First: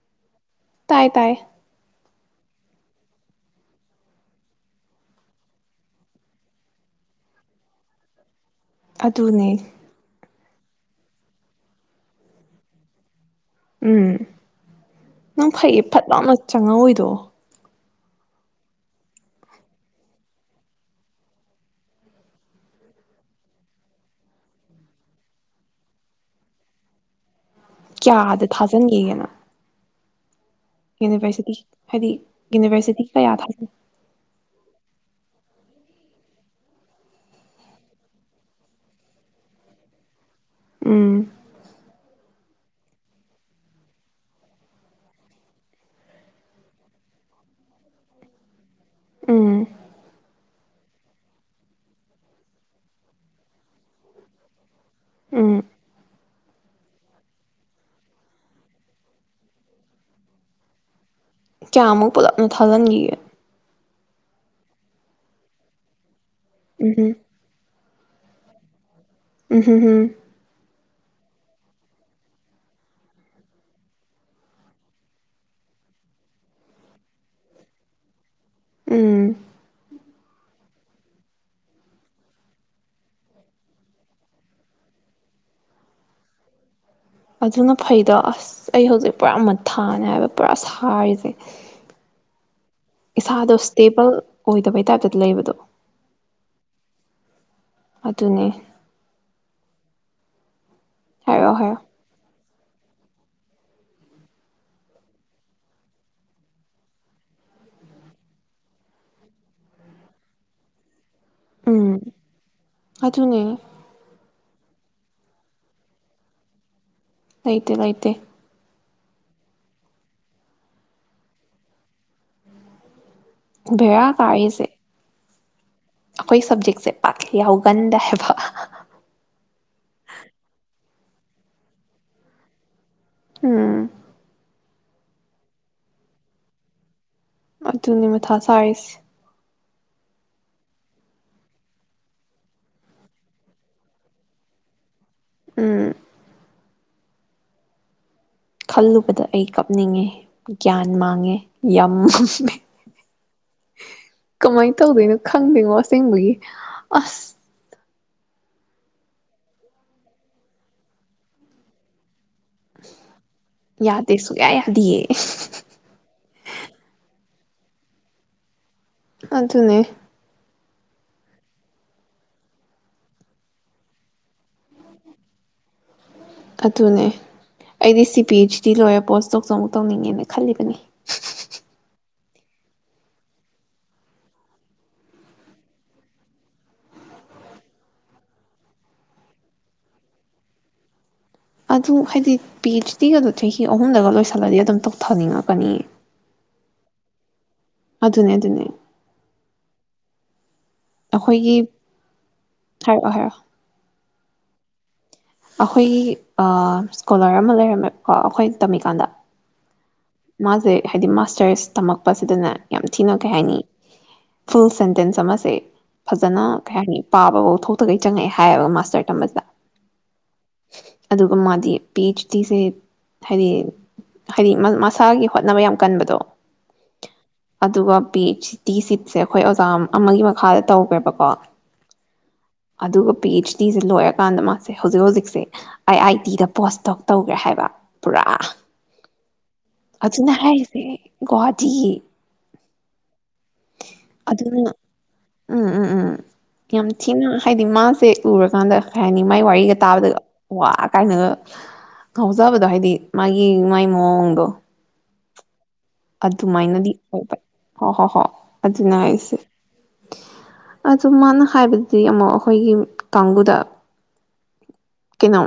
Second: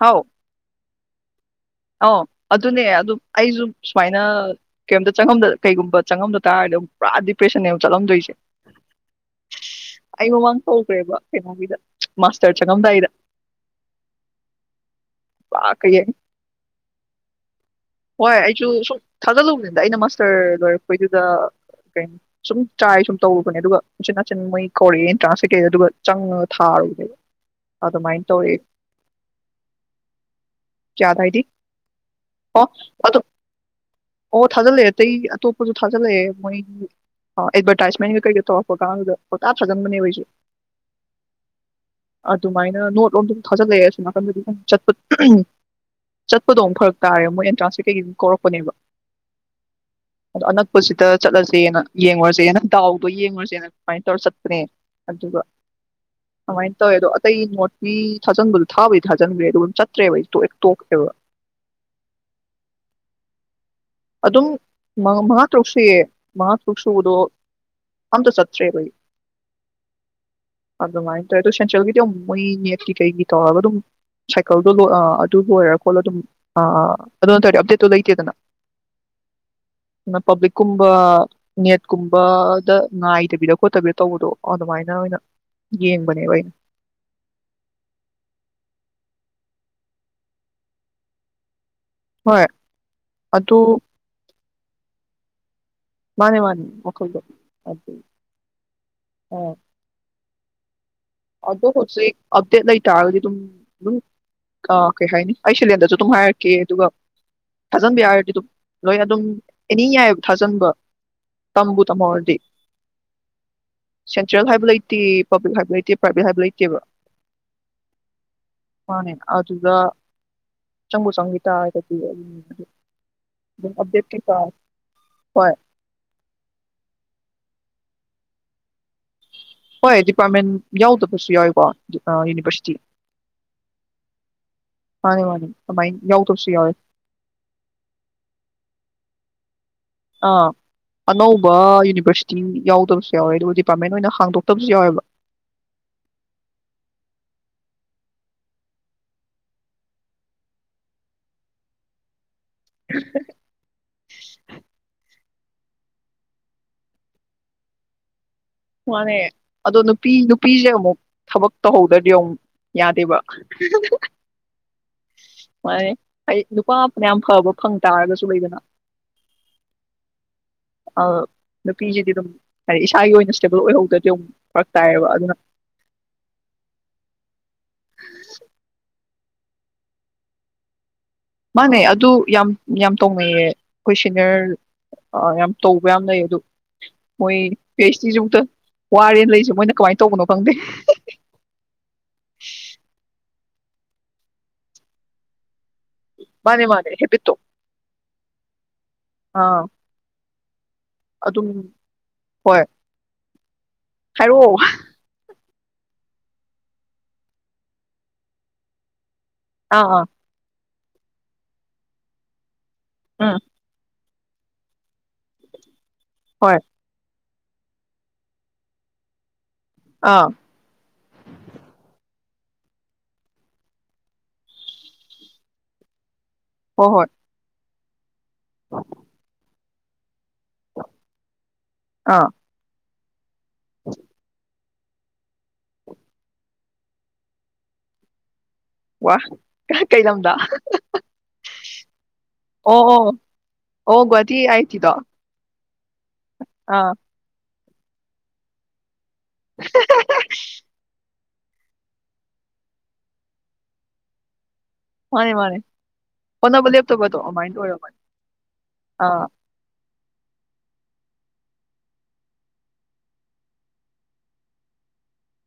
ꯍꯥꯎ ꯇꯥꯏ ꯇꯥꯏ ꯑꯧ ꯑꯗꯨꯅꯦ ꯑꯗꯨꯝ ꯑꯩꯁꯨ ꯁꯨꯃꯥꯏꯅ ꯀꯩꯝꯇ ꯆꯪꯉꯗ ꯀꯩꯒꯨꯝꯕ ꯆꯪꯉꯝꯗ ꯇꯥꯔꯒꯗꯤꯨꯛ ꯄꯨꯔꯥ ꯗꯤꯄ꯭ꯔꯦꯁꯟꯅꯦ ꯑꯃꯨꯛ ꯆꯠꯂꯝꯗꯣꯏꯁꯦ ꯑꯗꯨꯅꯦ ꯦꯕ ꯀꯩꯅꯣꯒꯤꯗ ꯃꯥꯁꯇꯔ ꯆꯪꯉꯝꯗꯥꯏꯗ ꯎꯝ ꯅꯪ ꯄꯨꯔꯥ ꯐꯩꯌꯦ ꯐꯠ ꯀꯩꯌꯦꯡ ꯂꯅ ꯆꯪꯉꯧꯑꯣꯏꯗꯣ ꯍꯣꯏ ꯑꯩꯁꯨ ꯁꯨꯝ ꯊꯥꯖꯜꯂꯨꯕꯅꯤꯗ ꯑꯩꯅ ꯃꯥꯁꯇꯔ ꯂꯣꯏꯔꯛꯄꯩꯗꯨꯗ ꯀꯩꯅ ꯁꯨꯝ ꯇ꯭ꯔꯥꯏ ꯁꯨꯝ ꯇꯧꯔꯨꯕꯅꯦ ꯑꯗꯨꯒ ꯎꯆꯤꯟ ꯅꯥꯆꯤꯟ ꯃꯣꯏ ꯀꯧꯔꯛꯑꯦ ꯑꯦꯟꯇ꯭ꯔꯥꯟꯁ ꯀꯩꯀꯩꯗ ꯑꯗꯨꯒ ꯆꯪꯉ ꯊꯥꯔꯨꯕꯅꯦꯕ ꯑꯗꯨꯃꯥꯏꯅ ꯀꯌꯥꯗ ꯇꯧꯔꯦ ꯊꯥꯖꯤꯟꯒꯤꯒꯦ ꯅꯪ ꯀꯌꯥꯗꯥꯏꯗꯤ ꯍꯥꯏꯗꯤ ꯑꯣ ꯌꯨꯅꯤꯚꯔꯁꯤꯇꯤ ꯑ ꯀꯌꯥ ꯊꯥꯖꯤꯟ ꯑꯣ ꯊꯥꯖꯤꯜꯂꯛꯑꯦ ꯑꯇꯩ ꯑꯇꯣꯞ ꯀꫭꯏꯁꯨ ꯊꯥꯖꯤꯜꯂꯛꯑꯦ ꯃꯣꯏꯒꯤ ꯑꯦꯗꯚꯔꯇꯥꯏꯖꯃꯦꯟꯒ ꯀꯩꯒ ꯇꯧꯔꯛꯄ ꯀꯥꯟꯗꯨꯗ ꯄꯣꯖꯥ ꯊꯥꯖꯤꯟꯕꯅꯦ ꯑꯩꯣꯏꯁꯦ ꯎꯝ ꯗꯨꯃꯥꯏꯅ ꯅꯣꯠꯂꫭꯝ ꯊꯥꯜꯂꯛꯑꯦ ꯁꫭꯝꯅꯥꯀꯟꯗꯤ ꯈꯪ ꯆꯠꯄ ꯆꯠꯄꯗꯣ ꯑꯃꯨꯛ ꯐꯔꯛ ꯇꯥꯔꯦ ꯃꯣꯏ ꯑꯦꯟꯇ꯭ꯔꯥꯟꯁ ꯀꯦ ꯀꯩꯀꯩ ꯀꯧꯔꯛꯄꯅꯦꯕ ꯎꯝ ꯑꯗꯣ ꯑꯅꯛꯄꯁꯤꯗ ꯆꯠꯂꯁꯦꯅ ꯌꯦꯡꯉꯨꯔꯁꯦꯅ ꯗꯥꯎꯗꯣ ꯌꯦꯡꯉꯨꯔꯁꯦꯅ ꯑꯗꯨꯃꯥꯏꯅ ꯇꯧꯔ ꯆꯠꯄꯅꯦ ꯑꯗꯨꯒ ꯎꯝ ꯀꯃꯥꯏꯅ ꯇꯧꯋꯦ ꯑꯗꯣ ꯑꯇꯩ ꯅꯣꯠꯄꯤ ꯊꯥꯖꯟꯕꯗꯣ ꯊꯥꯕꯩꯗꯤ ꯊꯥꯖꯤꯟꯕꯤ꯭ꯔꯦ ꯆꯠꯇ꯭ꯔꯦꯕ ꯑꯩ ꯇꯣꯏ ꯇꯣꯛꯈꯔꯦꯕ ꯀꯌꯥꯃꯨꯛ ꯄꯨꯂꯞꯅ ꯊꯥꯖꯤꯟꯈꯤꯒꯦ ꯑꯗꯨꯝ ꯃꯥ ꯇꯔꯨꯛ ꯁꯌꯦ ꯃꯉꯥ ꯇꯔꯨꯛ ꯎꯝꯍꯨꯝ ꯁꯨꯕꯗꫭ ꯑꯝꯇ ꯆꯠꯇꯔꯦ ꯕ ꯑꯩ ꯎꯝ ꯎꯝ ꯎꯝ ꯑꯗꯨꯃꯥꯏꯅ ꯇꯧꯋꯦ ꯑꯗꯣ ꯁꯦꯟꯇ꯭ꯔꯦꯜꯒꯤꯗꯤ ꯑꯗꯨꯝ ꯃꯣꯏ ꯅꯦꯠꯀꯤ ꯀꯩꯒꯤ ꯇꯧꯔꯒ ꯑꯗꯨꯝ ꯁꯥꯏꯀꯜꯗꯣ ꯑꯗꯨ ꯂꯣꯏꯔ ꯈꯣꯠꯂ ꯑꯗꯨꯝ ꯑꯗꯨ ꯅ ꯇꯧꯔꯗꯤ ꯑꯞꯗꯦꯠꯇꯣ ꯂꯩꯇꯦꯗꯅ ꯎꯝ ꯑꯗꯨ ꯄꯕ꯭ꯂꯤꯛꯀꯨꯝꯕ ꯅꯦꯠꯀꯨꯝꯕꯗ ꯉꯥꯏꯗꯕꯤꯗ ꯈꯣꯠꯇꯕꯤꯗ ꯇꯧꯕꯗꯣ ꯑꯗꯨꯃꯥꯏꯅ ꯑꯣꯏꯅ ꯌꯦꯡꯕꯅꯦꯕ ꯑꯩꯅ ꯑꯗꯨꯅ ꯐꯩꯗ ꯑꯁ ꯑꯩ ꯍꯧꯖꯤꯛ ꯄꯨꯔꯥ ꯃꯊꯥꯅꯦ ꯍꯥꯏꯕ ꯄꯨꯔꯥ ꯁꯥꯔꯤꯁꯦ ꯍꯣꯏ ꯏꯁꯥꯗꯣ ꯑꯗꯨ ꯏꯁꯇꯦꯕꯜ ꯑꯣꯏꯗꯕꯩ ꯇꯥꯏꯞꯇꯗ ꯂꯩꯕꯗꯣ ꯈꯜꯗꯦ ꯑꯗꯨ ꯑꯗꯨꯅꯦ ꯑ ꯍꯥꯏꯔꯛꯑꯣ ꯑꯗꯨꯗ ꯍꯥꯏꯔꯛꯑꯣ ꯍꯧꯖꯤꯛ ꯑꯞꯗꯦꯠ ꯂꯩ ꯇꯥꯔꯒꯗꯤ ꯑꯗꯨꯝ ꯑꯗꯨꯝ ꯀꯩ ꯍꯥꯏꯅꯤ ꯑꯩ ꯁꯦꯂꯦꯟꯗꯁꯨ ꯑꯗꯨꯝ ꯍꯥꯏꯔꯛꯀꯦ ꯑꯗꯨꯒ ꯊꯥꯖꯟꯕ ꯌꯥꯔꯗꯤ ꯑꯗꯨꯝ ꯂꯣꯏ ꯑꯗꯨꯝ ꯑꯦꯅꯤ ꯌꯥꯏꯑꯕ ꯊꯥꯖꯟꯕ ꯇꯝꯕꯨ ꯎꯝ ꯇꯝꯍꯧꯔꯗꯤ ꯑꯗꯨꯅꯦ ꯆꯜ ꯍꯥꯏꯕ ꯂꯩꯇꯦ ꯄꯕ꯭ꯛ ꯍꯥꯏꯕ ꯂꯩꯇꯦ ꯥꯄꯔꯥꯏꯕꯦꯠ ꯍꯥꯏꯕ ꯂꯩꯇꯦꯕ ꯂꯩꯥꯇꯦ ꯂꯩꯇꯦ ꯃꯥꯅꯦ ꯑꯗꯨꯗ ꯆꯪꯕꯨ ꯆꯪꯈꯤ ꯇꯥꯔꯒꯗꯤ ꯑꯗꯨ ꯕꯦꯔꯥ ꯀꯥꯏꯌꯦꯁꯦ ꯍꯣꯏ ꯑꯩꯈꯣꯏ ꯁꯕꯖꯦꯛꯁꯦ ꯄꯥꯛ ꯌꯥꯎꯒꯟꯗꯦ ꯍꯥꯏꯕ ꯍꯣꯏ ꯗꯤꯄꯥꯔꯠꯃꯦꯟ ꯌꯥꯎꯗꯕꯁꯨ ꯌꯥꯎꯋꯤꯀꯣ ꯌꯨꯅꯤꯚꯔꯁꯤꯇꯤ ꯑꯝ ꯃꯥꯅꯤ ꯃꯥꯅꯤ ꯀꯃꯥꯏ ꯌꯥꯎ ꯇꯕꯁꯨ ꯌꯥꯎꯋꯦ ꯑꯗꯨꯅꯤ ꯃ ꯊ ꯁꯥꯔꯁ ꯑꯥ ꯑꯅꯧꯕ ꯌꯨꯅꯤꯚꯔꯁꯤꯇꯤ ꯌꯥꯎꯗꯕꯁꯨ ꯌꯥꯎꯋꯦ ꯑꯗꯨꯒ ꯗꯤꯄꯥꯔꯠꯃꯦꯟ ꯑꯣꯏꯅ ꯍꯥꯡꯗꯣꯛꯇꯕꯁꯨ ꯌꯥꯎꯋꯦꯕ ꯎꯝ ꯈꯜꯂꯨꯕꯗ ꯑꯩ ꯀꯞꯅꯤꯡꯉꯦ ꯒ꯭ꯌꯥꯟ ꯃꯥꯡꯉꯦ ꯌꯥꯝ [inaudible] ꯀꯃꯥꯏꯅ ꯇꯧꯗꯣꯏꯅꯣ ꯈꯪꯗꯦꯉꯣ ꯑꯁꯦꯡꯕꯒꯤ ꯑꯁ ꯃꯥꯅꯦ ꯑꯗꯣ ꯅꯨꯄꯤ ꯅꯨꯄꯤꯁꯦ ꯑꯃꯨꯛ ꯊꯕꯛ ꯇꯧꯍꯧꯗ꯭ꯔꯗꯤ ꯑꯃꯨꯛ ꯌꯥꯗꯦꯕ ꯌꯥꯗꯦꯁꯨ ꯀꯌꯥ ꯌꯥꯗꯤꯌꯦ [inaudible] ꯃꯥ ꯍꯥꯏ ꯅꯨꯄꯥ ꯐꯅ ꯌꯥꯝ ꯐꯕ ꯐꯪ ꯇꯥꯔꯒꯁꯨ ꯂꯩꯗꯅ ꯑꯗꯨ ꯑꯗꯨꯅꯦ ꯅꯨꯄꯤꯁꯤꯗꯤ ꯑꯗꯨꯝ ꯍꯥꯏꯗꯤ ꯏꯁꯥꯒꯤ ꯑꯣꯏꯅ ꯏꯁꯇꯦꯕꯜ ꯑꯣꯏꯍꯧꯗ꯭ꯔꯗꯤ ꯑꯗꯨꯝ ꯐꯔꯛ ꯇꯥꯏꯌꯦꯕ ꯑꯗꯨꯅ ꯑꯗꯨꯅꯦ ꯑꯩꯗꯤ ꯁꯤ ꯄꯤ ꯑꯩꯆ ꯗꯤ ꯂꯣꯏꯔꯦ ꯄꯣꯁ ꯆꯣꯡ ꯆꯣꯡ ꯇꯧꯅꯤꯡꯉꯦꯅ ꯈꯜꯂꯤꯕꯅꯤ ꯃꯥꯅꯦ ꯑꯗꯨ ꯌꯥꯝ ꯌꯥꯝ ꯇꯧꯅꯩꯌꯦ ꯑꯩꯈꯣꯏ ꯁꯦꯅꯤꯌꯔ ꯌꯥꯝ ꯇꯧꯕ ꯌꯥꯝ ꯂꯩꯌꯦ ꯑꯗꯨ ꯃꯣꯏ ꯄꯤ ꯑꯩꯩꯆ ꯗꯤꯁꯨ ꯑꯃꯨꯛꯇ ꯋꯥꯔꯦꯅ ꯂꯩꯁꯦ ꯃꯣꯏꯅ ꯀꯃꯥꯏꯅ ꯇꯧꯕꯅꯣ ꯈꯪꯗꯦ ꯑꯗꯨ ꯍꯥꯏꯗꯤ ꯄꯤ ꯑꯩꯆ ꯗꯤꯒꯗꯨ ꯆꯍꯤ ꯑꯍꯨꯝꯗꯒ ꯂꯣꯏꯁꯤꯜꯂꯗꯤ ꯑꯗꯨꯝ ꯇꯧꯊꯅꯤꯡꯉꯛꯀꯅꯤꯌꯦ ꯃꯥꯅꯦ ꯃꯥꯅꯦ ꯍꯦꯕꯤꯠꯇꯣ ꯑꯗꯨ ꯑꯗꯨꯅꯦ ꯑꯗꯨꯅꯦ ꯑꯥ ꯑꯗꯨꯝ ꯑꯩꯈꯣꯏꯒꯤ ꯍꯥꯏꯔꯛꯑꯣ ꯍꯥꯏꯔꯛꯑꯣ ꯍꯥꯏꯔꯣ ꯑꯩꯈꯣꯏ ꯁ꯭ꯀꯣꯂꯔ ꯑꯃ ꯂꯩꯔꯝꯃꯦꯕ ꯀꯣ ꯑꯩꯈꯣꯏ ꯇꯝꯃꯤꯀꯥꯟꯗ ꯑꯥ ꯑꯥ ꯃꯥꯁꯦ ꯍꯥꯏꯗꯤ ꯃꯥꯁꯇꯔꯁ ꯇꯝꯃꯛꯄꯁꯤꯗꯅꯦ ꯌꯥꯝ ꯊꯤꯅ ꯀꯩ ꯎꯝ ꯍꯥꯏꯅꯤ ꯐꯨꯜ ꯁꯦꯦꯟꯇꯦꯟꯁ ꯑꯃꯁꯦ ꯐꯖꯅ ꯍꯣꯏ ꯀꯩ ꯍꯥꯏꯅꯤ ꯄꯥꯕꯐꯥꯎ ꯊꯣꯛꯇꯒꯩ ꯆꯪꯉꯛꯑꯦ ꯍꯥꯏꯌꯦꯕ ꯃꯥꯁꯇꯔ ꯇꯝꯕꯁꯤꯗ ꯑꯥ ꯑꯗꯨꯒ ꯃꯥꯗꯤ ꯄꯤꯆ ꯁꯤꯁꯦ ꯍꯥꯏꯗꯤ ꯍꯥꯏꯗꯤ ꯏꯁꯥꯒꯤ ꯍꯣꯠꯅꯕ ꯌꯥꯝ ꯀꯟꯕꯗꯣ ꯍꯍꯠ ꯑꯗꯨꯒ ꯇꯤ ꯁꯤꯠꯁꯦ ꯑꯩꯈꯣꯏ ꯑꯃꯒꯤꯒꯤ ꯃꯈꯥꯗ ꯇꯧꯈ꯭ꯔꯦꯕꯀꯣ ꯑꯥ ꯑꯗꯨꯒ ꯄꯤ ꯑꯩꯆ ꯗꯤꯗꯣ ꯂꯣꯏꯔꯀꯥꯟꯗ ꯃꯥ ꯁꯦ ꯍꯧꯖꯤꯛ ꯍꯧꯖꯤꯛꯁꯦ ꯑꯥꯏ ꯑꯥꯏ ꯇꯤꯗ ꯄꯣꯁ ꯇꯧ ꯇꯧꯈ꯭ꯔꯦ ꯍꯥꯏꯕ ꯄꯨꯔꯥ ꯋꯥ ꯀꯩ ꯑꯗꯨꯅꯦ ꯂꯝꯗ ꯍꯥꯏꯁꯦ ꯒꯨꯋꯥꯍꯥꯇꯤ ꯇꯤ ꯑꯣ ꯑꯣ ꯒꯨꯍꯥꯇꯤ ꯑꯥꯏ ꯑꯥꯏ ꯑꯗꯨꯅ ꯇꯤꯗꯣ ꯎꯝ ꯎꯝ ꯎꯝ ꯌꯥꯝ ꯑꯥ ꯊꯤꯅ ꯍꯥꯏꯗꯤ ꯃꯥꯁꯦ ꯎꯔꯀꯥꯟꯗ ꯀꯩ ꯍꯥꯏꯅꯤ ꯃꯥꯏ ꯋꯥꯔꯤꯒ ꯇꯥꯕꯗꯒ ꯋꯥ ꯀꯥꯏꯅꯒ ꯉꯥꯎꯖꯕꯗꯣ ꯍꯥꯏꯗꯤ ꯃꯥꯒꯤ ꯃꯥꯏ ꯃꯑꯣꯡꯗꯣ ꯃꯥꯅꯤ ꯃꯥꯅꯤ ꯑꯗꯨꯃꯥꯏꯅꯗꯤ ꯑꯣꯏ ꯍꯣ ꯍꯣ ꯍꯣꯏ ꯑꯗꯨꯅꯦ ꯑꯥ ꯍꯥꯏꯁꯦ ꯑꯗꯨ ꯃꯥꯅ ꯍꯥꯏꯕꯗꯤ ꯑꯃꯨꯛ ꯑꯩꯈꯣꯏꯒꯤ ꯀꯥꯡꯕꯨꯗ ꯀꯩꯅꯣ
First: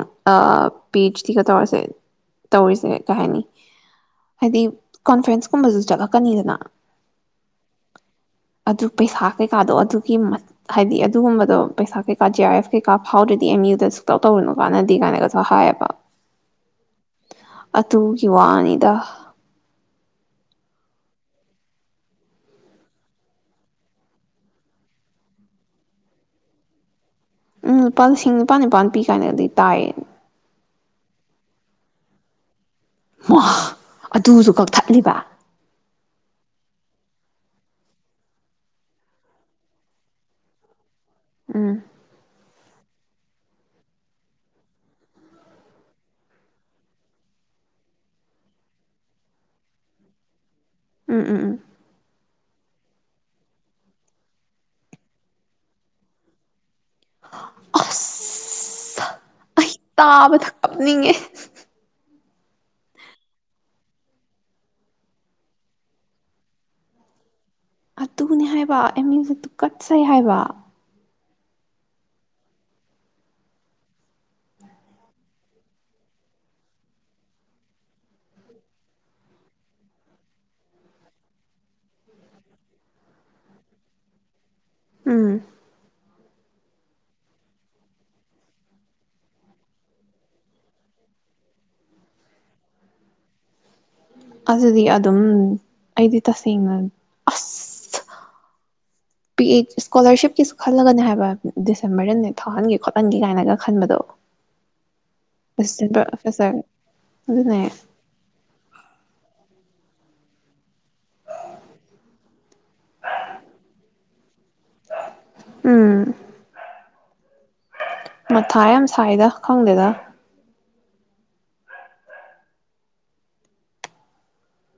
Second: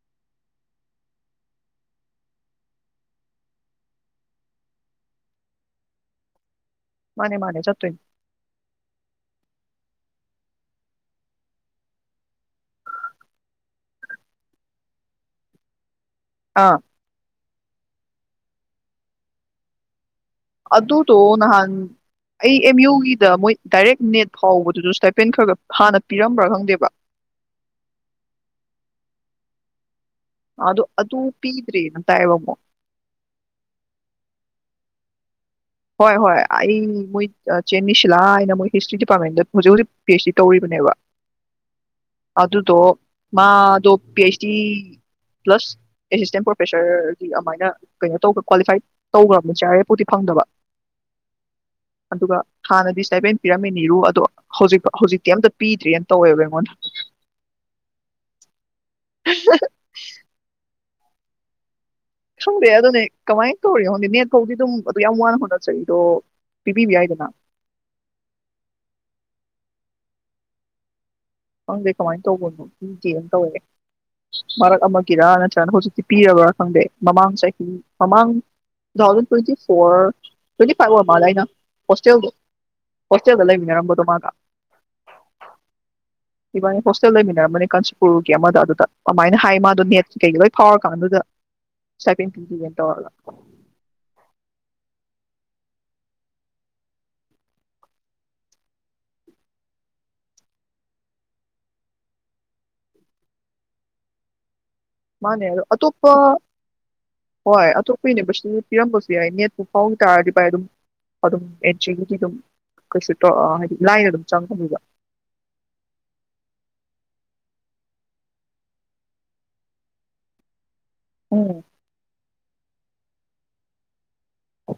ꯄꯤ ꯑꯩꯆ ꯗꯤꯒ ꯇꯧꯔꯁꯦ ꯇꯧꯔꯤꯁꯦ ꯀꯩ ꯍꯥꯏꯅꯤ ꯍꯥꯏꯗꯤ ꯀꯣꯟꯐ꯭ꯔꯦꯟꯁ ꯀꯨꯝꯕꯁꯨ ꯆꯠꯂꯛꯀꯅꯤꯗꯅ ꯃꯥꯅꯦ ꯃꯥꯅꯦ ꯆꯠꯇꯣꯏꯅꯤ ꯑꯗꯨ ꯄꯩꯁꯥ ꯀꯩꯀꯥꯗꯣ ꯑꯗꯨꯒꯤ ꯍꯥꯏꯗꯤ ꯑꯗꯨꯒꯨꯝꯕꯗꯣ ꯄꯩꯁꯥ ꯀꯩꯀꯥ ꯖꯤ ꯑꯥꯔ ꯑꯦꯐ ꯀꯩꯀꯥ ꯐꯥꯎꯗ꯭ꯔꯗꯤ ꯑꯦꯝ ꯌꯨꯗ ꯁꯨꯛꯇꯧ ꯇꯧꯔꯨꯅꯣ ꯀꯥꯟꯅꯗꯦ ꯀꯥꯏꯅꯒꯁꯨ ꯍꯥꯏꯌꯦꯕ ꯑꯥ ꯑꯗꯨꯒꯤ ꯋꯥꯅꯤꯗ ꯑꯗꯨꯗꯣ ꯅꯍꯥꯟ ꯑꯩ ꯑꯦꯝ ꯌꯨꯒꯤꯗ ꯃꯣꯏ ꯗꯥꯏꯔꯦꯛ ꯅꯦꯠ ꯐꯥꯎꯕꯗꯨꯁꯨ ꯁ꯭ꯇꯥꯏꯄꯦꯟ ꯈꯔ ꯈ ꯍꯥꯟꯅ ꯄꯤꯔꯝꯕ꯭ꯔꯥ ꯈꯪꯗꯦꯕ ꯎꯝ ꯂꯨꯄꯥ ꯂꯤꯁꯤꯡ ꯅꯤꯄꯥꯟ ꯅꯤꯄꯥꯟ ꯄꯤ ꯀꯥꯏꯅꯗꯤ ꯇꯥꯏꯌꯦ ꯑꯗꯨ ꯑꯗꯨ ꯄꯤꯗꯔ꯭ꯦꯅ ꯇꯥꯏꯌꯦꯕꯥꯀꯣ [unintelligible] ꯑꯗꯨꯁꯨ ꯀꯛꯊꯠꯂꯤꯕ ꯍꯣꯏ ꯍꯣꯏ ꯑꯩ ꯃꯣꯏ ꯆꯦꯟꯃꯤꯁꯤꯂꯥ ꯍꯥꯏꯅ ꯃꯣꯏ ꯍꯤꯁꯇ꯭ꯔꯤ ꯗꯤꯄꯥꯔꯠꯃꯦꯟꯗ ꯍꯧꯖꯤꯛ ꯍꯧꯖꯤꯛ ꯄꯤ ꯑꯩꯆ ꯗꯤ ꯇꯧꯔꯤꯕꯅꯦꯕ ꯎꯝ ꯑꯗꯨꯗꯣ ꯃꯥꯗꯣ P H D plus assistant ꯄ꯭ꯔꯣꯐꯦꯁꯔꯒꯤ ꯑꯗꯨꯃꯥꯏꯅ ꯀꯩꯅꯣ ꯇꯧ꯭ꯔ ꯀ꯭ꯋꯥꯂꯤꯐꯥꯏꯠ ꯇꯧꯈ꯭ꯔꯕꯅꯤ ꯖꯦ ꯑꯥꯔ ꯑꯦꯐ ꯄꯨꯗꯤ ꯐꯪꯗꯕ ꯎꯝ ꯎꯝ ꯎꯝ ꯑꯗꯨꯒ ꯍꯥꯟꯅꯗꯤ ꯏꯁꯇꯥꯏꯄꯦꯟ ꯄꯤꯔꯝꯃꯤꯅꯤꯔꯨ ꯑꯗꯣ ꯍꯧꯖꯤꯛ ꯍꯧꯖꯤꯛꯇꯤ ꯑꯝꯇ ꯄꯤꯗ꯭ꯔꯦꯅ ꯇꯧꯋꯦꯕ ꯑꯩꯉꯣꯟꯗ ꯑꯁ ꯑꯩ ꯇꯥꯥꯕꯗ ꯅꯤꯡꯉꯦ꯫ ꯈꯪꯗꯦ ꯑꯗꯨꯅꯦ ꯀꯃꯥꯏꯅ ꯇꯧꯔꯤꯅꯣ ꯈꯪꯗꯦ ꯅꯦꯠ ꯐꯧꯗꯤ ꯑꯗꯨꯝ ꯑꯗꯨ ꯌꯥꯝ ꯋꯥꯅ ꯍꯣꯠꯅꯖꯔꯤꯗꯣ ꯄꯤꯕꯤꯕ ꯌꯥꯏꯗꯅ ꯑꯗꯨꯅꯤ ꯍꯥꯏꯕ ꯑꯦꯝꯌꯨꯁꯦ ꯇꯨꯀꯠꯆꯩ ꯍꯥꯏꯕ ꯈꯪꯗꯦ ꯀꯃꯥꯏꯅ ꯇꯧꯕꯅꯣ ꯄꯤꯗꯦꯅ ꯇꯧꯋꯦ ꯃꯔꯛ ꯑꯃꯒꯤꯔꯥ ꯅꯠꯇ꯭ꯔꯒꯅ ꯍꯧꯖꯤꯛꯇꯤ ꯄꯤꯔꯕ꯭ꯔꯥ ꯈꯪꯗꯦ ꯃꯃꯥꯡ ꯆꯍꯤ ꯃꯃꯥꯡ two thousand twenty four twenty five ꯑꯣꯏꯔ ꯃꯥꯜꯂ ꯑꯩꯅ ꯍꯣꯁꯇꯦꯜꯗꯣ ꯍꯣꯁꯇꯦꯜꯗ ꯂꯩꯃꯤꯟꯅꯔꯝꯕꯗꯣ ꯃꯥꯒ ꯎꯝ ꯏꯕꯥꯅꯤ ꯍꯣꯁꯇꯦꯜ ꯂꯩꯃꯤꯟꯅꯔꯝꯕꯅꯦ ꯀꯥꯟꯆꯤꯄꯨꯔꯒꯤ ꯑꯃꯗ ꯑꯗꯨꯗ ꯑꯗꯨꯃꯥꯏꯅ ꯍꯥꯏ ꯃꯥꯗꯣ ꯅꯦꯠꯀꯤ ꯀꯩ ꯂꯣꯏ ꯐꯥꯎꯔꯀꯥꯟꯗꯨꯗ ꯏꯁꯇꯥꯏꯄꯦꯟ ꯄꯤꯗꯦꯅꯥ ꯇꯧꯔꯒ ꯑꯗꯨꯗꯤ ꯑꯗꯨꯝ ꯑꯩꯗꯤ ꯇꯁꯦꯡꯅ ꯑꯁ ꯄꯤ ꯑꯩꯆ ꯏꯁꯀꯣꯂꯥꯔꯁꯤꯞꯀꯤꯁꯨ ꯈꯜꯂꯒꯅꯦ ꯍꯥꯏꯕ ꯗꯤꯁꯦꯝꯕꯔꯗ ꯅꯦꯠ ꯐꯥꯎꯍꯟꯒꯦ ꯈꯣꯠꯍꯟꯒꯦ ꯀꯥꯏꯅꯒ ꯈꯟꯕꯗꯣ ꯃꯥꯅꯦ ꯑꯗꯣ ꯑꯦꯁꯤꯁꯇꯦꯟ ꯑꯇꯣꯞꯄ ꯄ꯭ꯔꯣꯐꯦꯁꯔ ꯑꯗꯨꯅꯦ ꯍꯣꯏ ꯑꯇꯣꯞꯄ ꯌꯨꯅꯤꯚꯔꯁꯤꯇꯤꯗ ꯄꯤꯔꯝꯕꯁꯨ ꯌꯥꯏ ꯅꯦꯠ ꯐꯥꯎꯒꯤꯇꯥꯔꯗꯤ ꯕꯥꯥꯏ ꯑꯗꯨꯝ ꯑꯗꯨꯝ [unintelligible] ꯑꯗꯨꯝ ꯀꯁꯤ ꯂꯥꯏ ꯑꯗꯨꯝ ꯆꯪꯉꯕꯤꯗ ꯎꯝ ꯃꯊꯥ ꯌꯥꯝ ꯁꯥꯏꯗ ꯈꯪꯗꯦꯗ ꯎꯝ ꯑꯣ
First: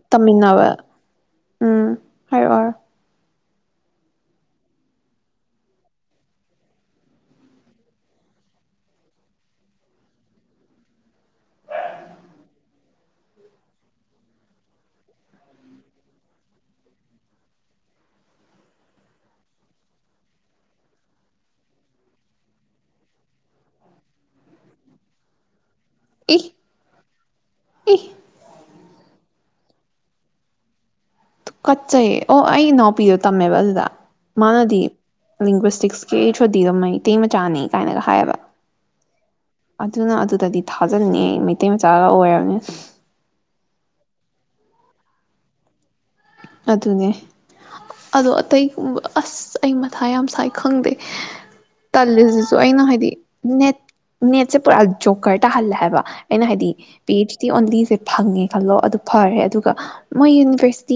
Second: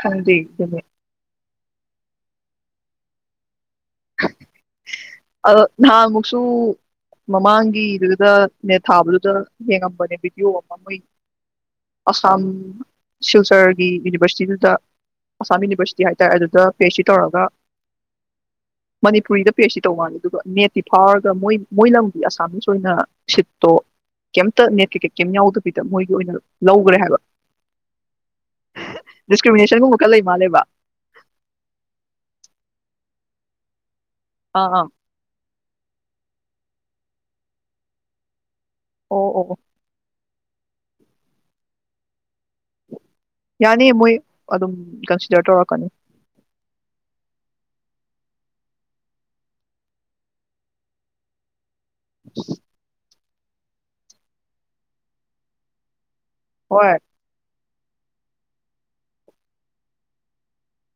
ꯍ ꯇꯝꯃꯤꯟꯅꯕ ꯎꯝ ꯍꯥꯏꯔꯛꯔ ꯅꯍꯥꯟ ꯑꯃꯨꯛꯁꯨ ꯃꯃꯥꯡꯒꯤꯗꯨꯗ ꯅꯦꯠ ꯊꯥꯕꯗꯨꯗ ꯌꯦꯡꯉꯝꯕꯅꯦ ꯚꯤꯗꯤꯑꯣ ꯑꯃ ꯃꯣꯏ ꯑꯁꯥꯝ ꯁꯤꯜꯆꯔꯒꯤ ꯌꯨꯅꯤꯚꯔꯁꯤꯇꯤꯗꯨꯗ ꯑꯁꯥꯝ ꯌꯨꯅꯤꯚꯔꯁꯤꯇꯤ ꯍꯥꯏꯇꯥꯔꯦ ꯑꯗꯨꯗ ꯐꯦꯁꯁꯤ ꯇꯧꯔꯒ ꯃꯅꯤꯄꯨꯔꯤꯗ ꯄꯤ ꯁꯤ ꯇꯧ ꯃꯥꯅꯤ ꯑꯗꯨꯒ ꯅꯦꯠꯇꯤ ꯐꯥꯎꯔꯒ ꯃꯣꯏ ꯃꯣꯏ ꯂꯝꯗꯤ ꯑꯁꯥꯃꯤꯁ ꯑꯣꯏꯅ ꯁꯤꯠꯇꯣ ꯀꯩꯝꯇ ꯅꯦꯠ ꯀꯩꯀꯩ ꯀꯩꯝ ꯌꯥꯎꯗꯕ ꯁꯤꯗ ꯃꯣꯏꯒꯤ ꯑꯣꯏꯅ ꯏ ꯂꯧꯈ꯭ꯔꯦ ꯍꯥꯏꯕ ꯏ ꯗꯤꯁꯀ꯭ꯔꯤꯃꯤꯅꯦꯁꯟꯒꯨꯝꯕꯨꯛꯀ ꯂꯩ ꯃꯥꯜꯂꯦꯕ ꯀꯠꯆꯩꯌꯦ ꯑꯣ ꯑꯩ ꯏꯅꯥꯎꯄꯤꯗꯣ ꯇꯝꯃꯦꯕ ꯑꯗꯨꯗ ꯑꯥ ꯃꯥꯅꯗꯤ ꯑꯥ ꯂ꯭ꯋꯁꯇꯤꯛꯁ ꯀ ꯁꯣꯗꯤꯗꯣ ꯃꯩꯇꯩ ꯃꯆꯥꯅꯤ ꯀꯥꯏꯅꯒ ꯍꯥꯏꯌꯦꯕ ꯑꯣ ꯑꯣ ꯑꯣ ꯑꯗꯨꯅ ꯑꯗꯨ ꯗꯗꯤ ꯊꯥꯖꯅꯤꯡꯉ ꯑꯩ ꯃꯩꯇꯩ ꯃꯆꯥꯒ ꯑꯣꯏꯔꯕꯅꯤ ꯌꯥꯅꯤ ꯃꯣꯏ ꯑꯗꯨꯝ ꯀꯟꯁꯤꯗꯔ ꯇꯧꯔꯛꯀꯅꯤ ꯑꯗꯨꯅꯦ ꯑꯗꯣ ꯑꯇꯩꯒ ꯑꯁ ꯑꯩ ꯃꯊꯥ ꯌꯥꯝ ꯁꯥꯏ ꯈꯪꯗꯦ ꯇꯜꯂꯤꯁꯤꯁꯨ ꯑꯩꯅ ꯍꯥꯏꯗꯤ ꯅꯦꯠ ꯅꯦꯠꯁꯦ ꯄꯨꯔ ꯖꯣꯒꯔ ꯇ ꯍꯜꯂ ꯍꯥꯏꯕ ꯑꯦꯩꯅ ꯍꯥꯏꯗꯤ ꯍꯣꯏ ꯄꯦꯖꯇ ꯑꯣꯟ ꯁꯦ ꯐꯪꯉꯦ ꯈꯜꯂꯣ ꯑꯗꯨ ꯐꯔꯦ ꯑꯗꯨꯒ ꯃꯣꯏ ꯌꯨꯅꯤꯚꯔꯁ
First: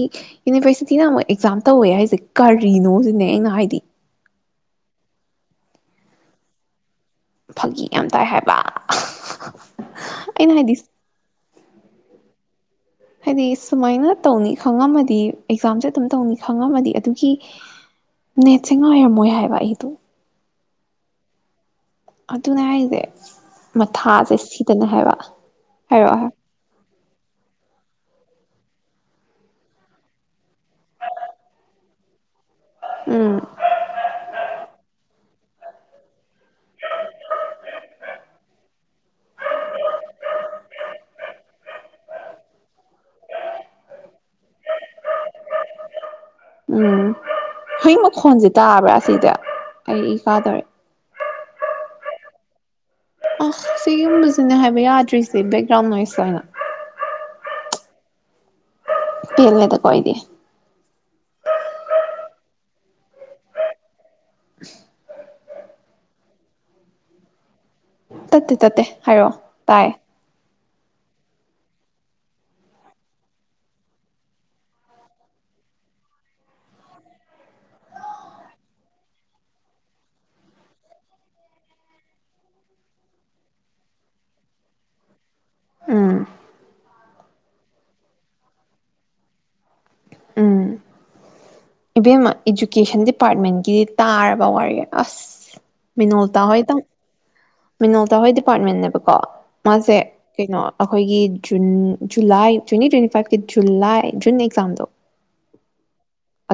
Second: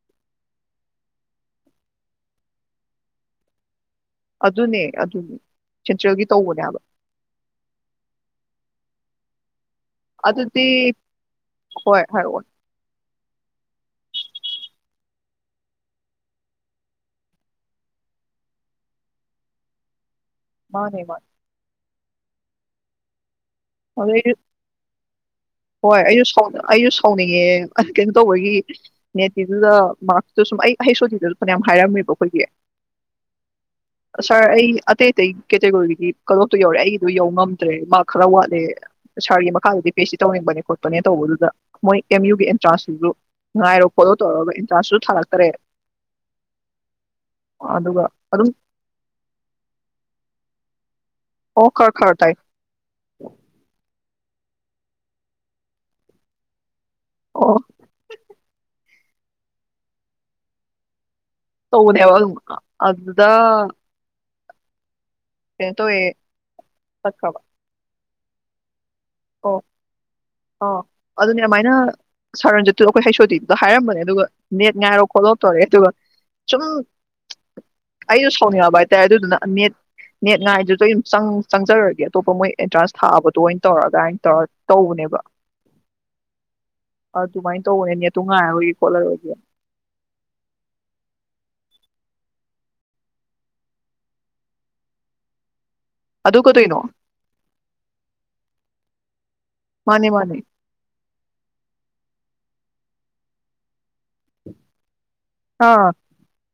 ꯌꯨꯅꯤꯚꯔꯁꯤꯇꯤꯅ ꯑꯃꯨꯛ ꯑꯦꯛꯖꯥꯝ ꯇꯧꯋꯦ ꯍꯥꯏꯁꯦ ꯀꯔꯤꯅꯣ ꯁꯤꯅꯦ ꯑꯩꯅ ꯍꯥꯏꯗꯤ ꯑꯗꯨꯅꯦ ꯑꯗꯨꯅꯦ ꯁꯦꯟꯇ꯭ꯔꯦꯜꯒꯤ ꯇꯧꯕꯅꯦꯕ ꯐꯥꯒꯤ ꯌꯥꯝ ꯇꯥꯏ ꯍꯥꯏꯕ ꯑꯩꯅ ꯑꯗꯨꯗꯤ ꯍꯥꯏꯗꯤ ꯍꯣꯏ ꯍꯥꯏꯔ ꯍꯥꯏꯗꯤ ꯁꯨꯃꯥꯏꯅ ꯇꯧꯅꯤ ꯈꯪꯉꯝꯃꯗꯤ ꯑꯦꯛꯖꯥꯝꯁꯦ ꯑꯗꯨꯝ ꯇꯧꯅꯤ ꯈꯪꯉꯝꯃꯗꯤ ꯑꯗꯨꯒꯤ ꯅꯦꯠꯁꯦ ꯉꯥꯏꯔꯝꯃꯣꯏ ꯍꯥꯏꯕ ꯑꯩꯗꯣ ꯃꯥꯅꯦ ꯃꯥꯅꯦ ꯑꯗꯨ ꯑꯗꯨ ꯅꯦ ꯑꯗꯨ ꯑꯩꯁꯨ ꯍꯣꯏ ꯑꯩꯁꯨ ꯍꯥꯏꯔꯛꯑꯣ ꯁꯥꯎ ꯑꯩꯁꯨ ꯁꯥꯎꯅꯤꯡꯉꯦ ꯇꯧꯕꯒꯤ ꯅꯦꯠꯇꯤꯗꯨꯗ ꯃꯥꯔꯁꯇ ꯁꯨꯝ ꯑꯩ ꯍꯩ ꯁꯣꯤꯗꯨꯁꯨ ꯐꯅꯌꯥꯝ ꯍꯥꯏꯔꯝꯃꯦꯕ ꯑꯩꯈꯣꯏꯒꯤ ꯎꯝ ꯁ ꯑꯩ ꯑꯇꯩꯇꯩ ꯀꯦꯇꯦꯒꯣꯔꯤꯒꯤ ꯀꯩꯅꯣꯇꯣ ꯌꯧꯔꯦ ꯑꯩꯒꯤꯗꯣ ꯌꯧ ꯉꯝꯗ꯭ꯔꯦ ꯃꯥ ꯈꯔ ꯋꯥꯠ ꯑꯗ ꯁꯥꯔꯒꯤ ꯃꯈꯥꯗꯗꯤ ꯄꯤ ꯑꯩꯆ ꯁꯤ ꯇꯧꯅꯤꯡꯕꯅꯦ ꯈꯣꯠꯄꯅꯦ ꯇꯧꯕꯗꯨꯗ ꯃꯣꯏ ꯑꯦꯝ ꯌꯨꯒꯤ ꯑꯦꯟꯇ꯭ꯔꯥꯟꯁꯇꯨꯁꯨ ꯉꯉꯥꯏꯔꯣ ꯐꯣꯂꯣ ꯇꯧꯔꯒ ꯑꯦꯟꯇ꯭ꯔꯥꯟꯁꯇꯨꯁꯨ ꯊꯥꯔꯛꯇꯔꯦ ꯎꯝ ꯍꯌꯦ ꯑꯗꯨꯒ ꯃꯈꯣꯟꯁꯦ ꯑꯗꯨꯝ ꯇꯥꯕ꯭ꯔꯥ ꯑꯁꯤꯁ ꯑꯩ ꯏ ꯀꯥꯗꯧꯔꯤꯦ ꯑꯣ ꯈꯔ ꯈꯔ ꯇꯥꯏ ꯑ ꯁꯤꯒꯨꯝꯕꯁꯤꯅꯦ ꯍꯥꯏꯕ ꯌꯥꯗ꯭ꯔꯤꯁꯦ ꯕꯦꯛꯒ꯭ꯔꯥꯎꯟ ꯅꯣꯏꯁ ꯍꯥꯏꯅ ꯑꯣ ꯇꯂꯅꯦ ꯇ ꯀꯏꯗ ꯇꯧꯅꯌꯥꯕ ꯑꯗꯨ ꯑꯗꯨꯗ [inaudible] ꯇꯣ ꯑꯦ ꯆ ꯈꯕ ꯇꯠꯇꯦ ꯇꯠꯇꯦ ꯍꯥꯏꯔꯛꯑꯣ ꯇꯥꯏ ꯑꯣ ꯑꯗꯨꯅꯦ ꯑꯗꯨꯃꯥꯏꯅ ꯁꯥꯔꯟꯖꯤꯠꯇꯨ ꯑꯩꯈꯣꯏ ꯍꯩꯁꯣꯗꯤꯤꯗꯨꯗ ꯍꯥꯏꯔꯝꯕꯅꯦ ꯑꯗꯨꯒ ꯅꯦꯠ ꯉꯥꯏꯔꯣ ꯈꯣꯠꯂꯣꯞ ꯇꯧꯔꯑꯦ ꯑꯗꯨꯒ ꯁꯨꯝ ꯑꯩꯁꯨꯣ ꯁꯥꯎꯅꯤꯡꯕ ꯍꯥꯏꯇꯥꯔꯦ ꯑꯗꯨꯗꯨꯅ ꯅꯦꯠ ꯅꯦꯠ ꯉꯥꯏꯗꯨꯗ ꯑꯩ ꯑꯗꯨ ꯆꯪ ꯆꯪꯖꯔꯒꯦ ꯑꯇꯣꯞꯄ ꯃꯣꯏ ꯑꯦꯟꯇ꯭ꯔꯥꯟꯁ ꯊꯥꯕꯗꯣ ꯑꯣꯏꯅ ꯇꯧꯔꯒ ꯑꯗꯨꯃꯥꯏꯅ ꯇꯧꯔ ꯇꯧꯕꯅꯦꯕ ꯎꯝ ꯑ ꯇꯨꯃꯥꯏ ꯇꯅꯤ ꯇꯨꯡꯉ ꯍꯥꯏꯕꯨꯣꯏ ꯀꯣꯂꯔ ꯑꯣꯏ ꯎꯝ ꯏꯕꯦꯝꯃ ꯏꯗꯨꯨꯀꯦꯁꯟ ꯗꯤꯄꯥꯔꯠꯃꯦꯟꯒꯤꯗꯤ ꯇꯥꯔꯕ ꯋꯥꯔꯤ ꯑꯁ ꯑꯗꯨ ꯃꯤꯅꯣꯇ ꯍꯣꯏ ꯇ ꯀꯩꯗꯣꯏꯅꯣ ꯃꯤꯅꯣꯜꯇꯥ ꯍꯣꯏ ꯗꯤꯄꯥꯔꯠꯃꯟꯅꯦꯕꯀꯣ ꯃꯥꯁꯦ ꯃꯥꯅꯦ ꯃꯥꯅꯦ ꯀꯩꯅꯣ ꯑꯩꯈꯣꯏꯒꯤ ꯖꯨꯟ ꯖꯨꯂꯥꯏ ꯇ꯭ꯦꯟꯅꯤ ꯇ꯭ꯋꯦꯟꯤ ꯐꯥꯏꯚꯀꯤ ꯨꯂꯥꯏ ꯖꯨꯟ ꯑꯦꯛꯁꯝꯗꯨꯣ ꯑꯥ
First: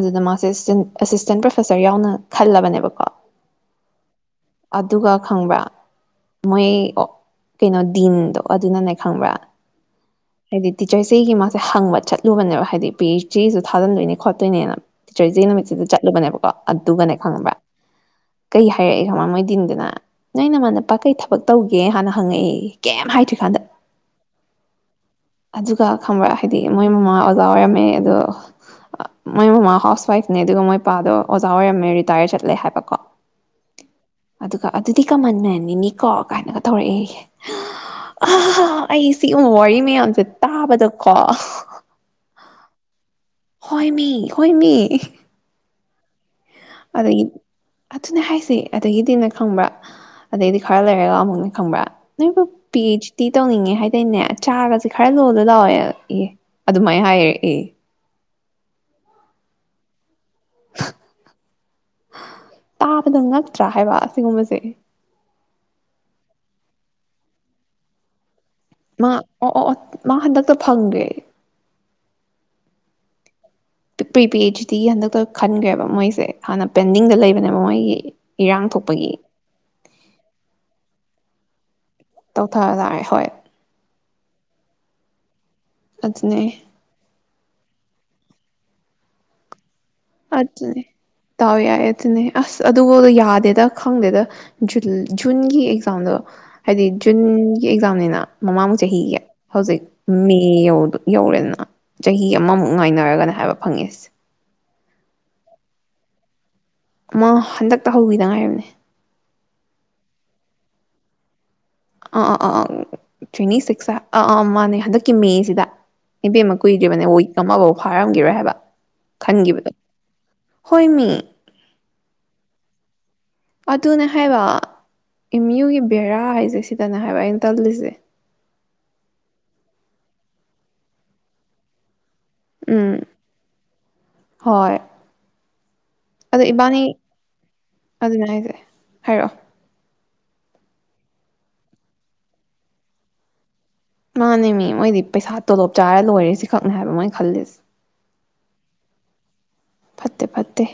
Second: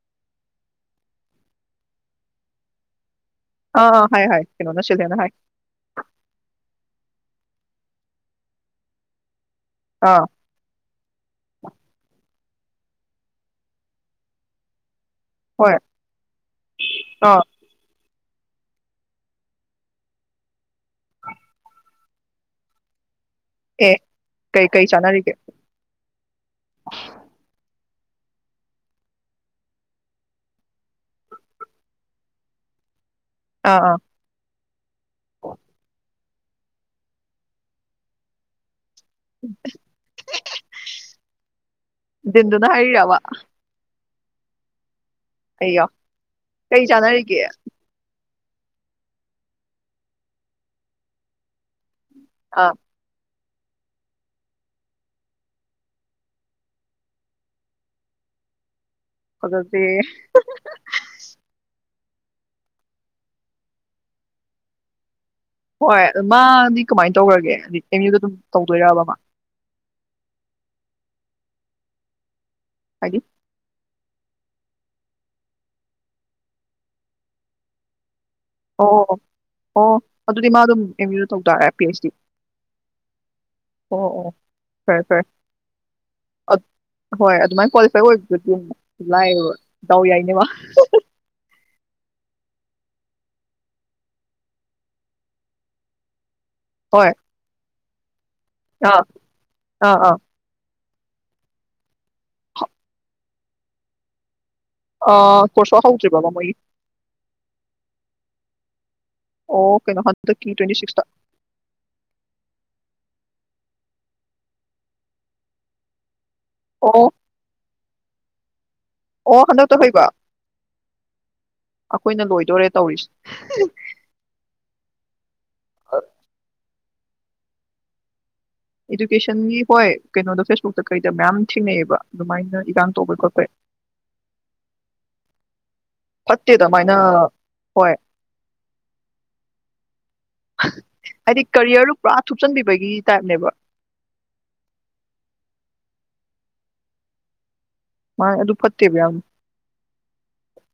ꯑꯗꯨꯅ ꯑꯦꯁꯇꯦꯟ ꯑꯦꯁꯤꯁꯇꯦꯟ ꯄ꯭ꯔꯣꯐꯦꯁꯔ ꯌꯥꯎꯅ ꯈꯜꯂꯕꯅꯦꯕꯀꯣ ꯑ ꯑ ꯍꯥꯏ ꯍ ꯀꯩꯅꯣꯅ ꯑꯗꯨꯒ ꯁꯤꯅ ꯍꯥꯏ ꯈꯪꯕ꯭ꯔꯥ ꯃꯣꯏ ꯑꯣ ꯀꯩꯅꯣ ꯗꯤꯟꯗꯣ ꯑꯗꯨꯅꯅꯦ ꯈꯪꯕ꯭ꯔꯥ ꯑꯥ ꯍꯥꯏꯗꯤ ꯇꯤꯆꯣꯏꯁꯦ ꯑꯩꯒꯤ ꯃꯥꯁꯦ ꯍꯪꯕ ꯆꯠꯂꯦ ꯂꯨꯕꯅꯦꯕ ꯍꯥꯏꯗꯤ ꯄꯦ ꯆꯦꯁꯨ ꯊꯥꯖꯤꯟꯗꯣꯏꯅꯦ ꯈꯣꯠꯇꯣꯏꯅꯦꯅ ꯇꯤꯆꯔꯁꯦ ꯍꯣꯏ ꯅꯨꯃꯤꯠꯁꯤꯗ ꯆꯠꯂꯨꯕꯅꯦꯕꯀꯣ ꯑꯗꯨꯒꯅꯦ ꯑꯥ ꯈꯪꯕ꯭ꯔ ꯀꯩ ꯍꯥꯏꯔꯛꯏꯦ ꯈꯃꯥꯡ ꯃꯣꯏꯗꯤꯟꯗꯨꯅ ꯅꯣꯏ ꯅꯃꯥꯟꯄꯥ ꯀꯩ ꯊꯕꯛ ꯇꯧꯒꯦ ꯍꯥꯟꯅ ꯍꯪꯉꯛꯏ ꯀꯩꯝ ꯍꯥꯏ ꯑꯦ ꯀꯩ ꯀꯩ ꯆ ꯑꯗꯨꯒ ꯈꯪꯕ꯭ꯔꯥ ꯍꯥꯏꯗꯤ ꯃꯣꯏ ꯃꯃꯥ ꯑꯣꯖꯥ ꯑꯣꯏꯔꯝꯃꯦ ꯑꯗꯣ ꯃꯣꯏ ꯃꯃꯥ ꯍꯥꯎꯁ ꯋꯥꯏꯐꯅꯦ ꯑꯗꯨꯒ ꯃꯣꯏ ꯄꯄꯥꯗꯣ ꯑꯣꯖꯥ ꯑꯣꯏꯔꯝꯃꯦ ꯔꯤꯇꯥꯌꯔ ꯆꯠꯂꯦ ꯍꯥꯏꯕꯀꯣ ꯑꯥ ꯑꯥ ꯑꯗꯨꯒ ꯑꯗꯨꯗꯤ ꯀꯃꯟ ꯃꯦꯟꯅꯤꯅꯤꯀꯣ ꯀꯥꯏꯅꯒ ꯇꯧꯔꯛꯑꯦ ꯑꯩ ꯁꯤ ꯋꯥꯔꯤ ꯇꯥꯕꯗ ꯀꯣ ꯅ ꯍꯥꯏꯋꯥ ꯍꯣꯏꯃꯤ ꯍꯣꯏꯃꯤ ꯀꯣ ꯑꯗꯒꯤ ꯑꯗꯨꯅ ꯍꯥꯏ ꯁꯤ ꯑꯗꯨꯒꯤꯗꯤꯝꯅ ꯈꯪꯕ꯭ꯔꯥ ꯑꯗꯩꯗꯤ ꯈꯔ ꯂꯩꯔꯒ ꯑꯃꯨꯛꯅ ꯈꯪꯕ꯭ꯔꯥ ꯅ ꯑꯥ ꯄꯦꯆꯗꯤ ꯇꯧꯅꯤꯡꯉꯦ ꯍꯥꯏꯇꯣꯏꯅꯦ ꯆꯥꯔꯒꯁꯦ ꯈꯔ ꯂꯣꯜꯂ ꯂꯥꯎꯋꯦ ꯑꯦ ꯑꯗꯨꯃꯥꯏꯅ ꯍꯥꯏꯔꯦ ꯑꯦ ꯐꯖꯗꯦ꯫ ꯇꯥꯕꯗ ꯉꯛꯇ꯭ꯔꯥ ꯍꯥꯏꯕ ꯑꯁꯤꯒꯨꯝꯕꯁꯦ꯫ ꯍꯣꯏ ꯑꯗꯨ ꯃꯥꯗꯤ ꯀꯃꯥꯏꯅ ꯇꯧꯈ꯭ꯔꯒꯦ ꯍꯥꯏꯗꯤ ꯑꯦꯝ ꯌꯨꯗ ꯑꯗꯨꯝ ꯃꯥ ꯑꯣ-ꯑꯣ ꯃꯥ ꯍꯟꯗꯛꯇ ꯐꯪꯗ꯭ꯔꯦ꯫ ꯍꯥꯏꯗꯤ꯫ ꯄ꯭ꯔꯤ ꯄꯤ ꯑꯩꯆ ꯗꯤ ꯍꯟꯗꯛꯇ ꯈꯟꯈ꯭ꯔꯦꯕ ꯃꯣꯏꯁꯦ ꯍꯥꯟꯅ ꯄꯦꯟꯗꯤꯡꯗ ꯂꯩꯕꯅꯦꯕ ꯃꯣꯏꯒꯤ꯫ ꯏꯔꯥꯡ ꯊꯣꯛꯄꯒꯤ ꯑꯣ-ꯑꯣ ꯑꫭ ꯑꯗꯨꯗꯤ ꯃꯥ ꯑꯗꯨꯝ ꯑꯦꯝ ꯌꯨ ꯇꯧꯇꯥꯔꯦ ꯇꯧꯊꯔ ꯇꯥꯔꯦ ꯍꯣꯏ꯫ ꯐꯔꯦ-ꯐꯔꯦ꯫ ꯑꯗꯨꯅꯦ ꯑ ꯍꯣꯏ ꯑꯗꯨꯃꯥꯏꯅ ꯀ꯭ꯋꯥꯂꯤꯐꯥꯏ ꯑꯣꯏ [inaudible] ꯂꯥꯏꯌꯦꯕ ꯗꯥꯎ ꯌꯥꯏꯅꯦ ꯃꯥ꯫ ꯑꯗꯨꯅꯦ ꯗꯥꯎ ꯌꯥꯏ ꯑꯗꯨꯅꯦ ꯑꯁ ꯑꯗꯨꯕꯧꯗ ꯌꯥꯗꯦꯗ ꯈꯪꯗꯦꯗ ꯖꯨꯜ ꯖꯨꯟꯒꯤ ꯑꯦꯛꯖꯥꯝꯗꯣ ꯍꯥꯏꯗꯤ ꯍꯣꯏ ꯖꯨꯟ ꯒꯤ ꯑꯦꯛꯖꯥꯝꯅꯤꯅ ꯃꯃꯥꯡ ꯑꯥ ꯆꯍꯤꯒꯤ ꯍꯧꯖꯤꯛ ꯑꯥ ꯑꯥ ꯃꯦ ꯌꯧꯗꫭ ꯌꯧꯔꯦꯅ ꯆꯍꯤ ꯑꯃꯃꯨꯛ ꯉꯥꯏꯅꯔꯒꯅ ꯍꯥꯏꯕ ꯐꯪꯉꯁꯦ꯫ ꯑ ꯀꯣꯔꯁꯣ ꯍꯧꯗ꯭ꯔꯤꯕꯕ ꯃꯣꯏꯒꯤ꯫ ꯃꯥ ꯍꯟꯗꯛꯇ ꯍꯧꯈꯤꯗ ꯉꯥꯏꯔꯕꯅꯦ꯫ ꯑꯣ ꯀꯩꯅꫭ ꯍꯟꯗꯛꯀꯤ ꯇ꯭ꯋꯦꯟꯇꯤ ꯁꯤꯛꯁꯇ꯫ ꯑꯥ-ꯑꯥꯥ-ꯑꯥ ꯑ ꯇ꯭ꯋꯦꯟꯇꯤ ꯁꯤꯛꯁ ꯑꯥ ꯑꯥ ꯃꯥꯥꯟꯅꯦ ꯍꯟꯗꯛꯀꯤ ꯃꯦꯁꯤꯗ꯫ ꯏꯕꯦꯝꯃ ꯑꯣ ꯀꯨꯏꯗ꯭ꯔꯤꯕꯅꯦ ꯋꯤꯛ ꯑꯃꯐꯧ ꯐꯥꯔꯝꯒꯤꯔꯣꯏ ꯍꯥꯏꯕ ꯑꯣ ꯈꯟꯈꯤꯕꯗꯣ ꯍꯟꯗꯛꯇ ꯍꯣꯏ ꯃꯤ꯫ ꯑꯈꯣꯏꯅ ꯂꯣꯏꯗꯣꯔꯦ ꯇꯧꯔꯤꯁꯦ꯫ ꯑꯗꯨꯅ ꯍꯥꯏꯕꯥ꯫ ꯏꯦꯝꯌꯨꯒꯤ ꯕꯦꯔꯥ ꯍꯥꯏꯁꯦ ꯁꯤ ꯐꯖꯅ ꯍꯥꯏꯕ ꯑꯩꯅ ꯇꯜꯂꯤꯁꯦ꯫ ꯏꯗꯨꯀꯦꯁꯟꯒꯤ ꯍꯣꯏ ꯀꯩꯅꯣꯗꯣ ꯐꯦꯁꯕꯨꯛꯇ ꯀꯩꯗ ꯃꯌꯥꯝ ꯊꯦꯡꯅꯩꯑꯕ꯫ ꯑꯗꯨꯃꯥꯏꯅ ꯏꯔꯥꯡ ꯎꯝ ꯇꯧꯕꯩ ꯈꯣꯠꯄꯩ ꯑꯗꫭ ꯐꯠꯇꯦ ꯏꯕꯥꯅꯤ ꯑꯗꯨꯃꯥꯏꯅ ꯍꯣꯏ ꯑꯗꯨꯅꯦ ꯍꯥꯏꯁꯦ ꯍꯥꯏꯔꯛꯑꯣ꯫ ꯍꯥꯏꯗꯤ ꯀꯔꯤꯌꯔꯗꯨ ꯄꯨꯔꯥ ꯊꯨꯞꯆꯟꯕꯤꯕꯒꯤ ꯇꯥꯏꯞꯅꯦꯕ꯫ ꯃꯥꯅꯦ ꯃꯤ ꯃꯣꯏꯗꯤ ꯄꯩꯁꯥ ꯇꯣꯂꯣꯞ ꯆꯥꯔ ꯂꯣꯏꯔꯦ ꯁꯤꯈꯛꯅꯦ ꯍꯥꯏꯕ ꯃꯣꯏ ꯈꯜꯂꯤꯁꯦ꯫ ꯃꯥꯅꯦ ꯑꯗꯨ ꯐꯠꯇꯦꯕ ꯌꯥꯝ ꯐꯠꯇꯦ-ꯐꯠꯇꯦ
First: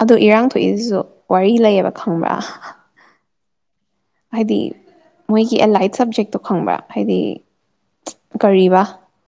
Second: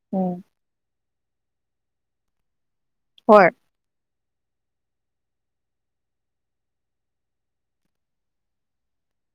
ꯑꯣ ꯎꯝ ꯏꯔꯥꯡ ꯊꯣꯛꯏꯁꯤꯁꯨ ꯋꯥꯔꯤ ꯂꯩꯌꯦꯕ ꯈꯪꯕ꯭ꯔꯥ꯫ ꯍꯣꯏ ꯍꯥꯏꯗꯤ ꯃꯣꯏꯒꯤ ꯑꯦꯂꯥꯏꯠ ꯁꯕꯖꯦꯛꯇꯣ ꯈꯪꯕ꯭ꯔꯥ ꯍꯥꯏꯗꯤ ꯀꯔꯤꯕ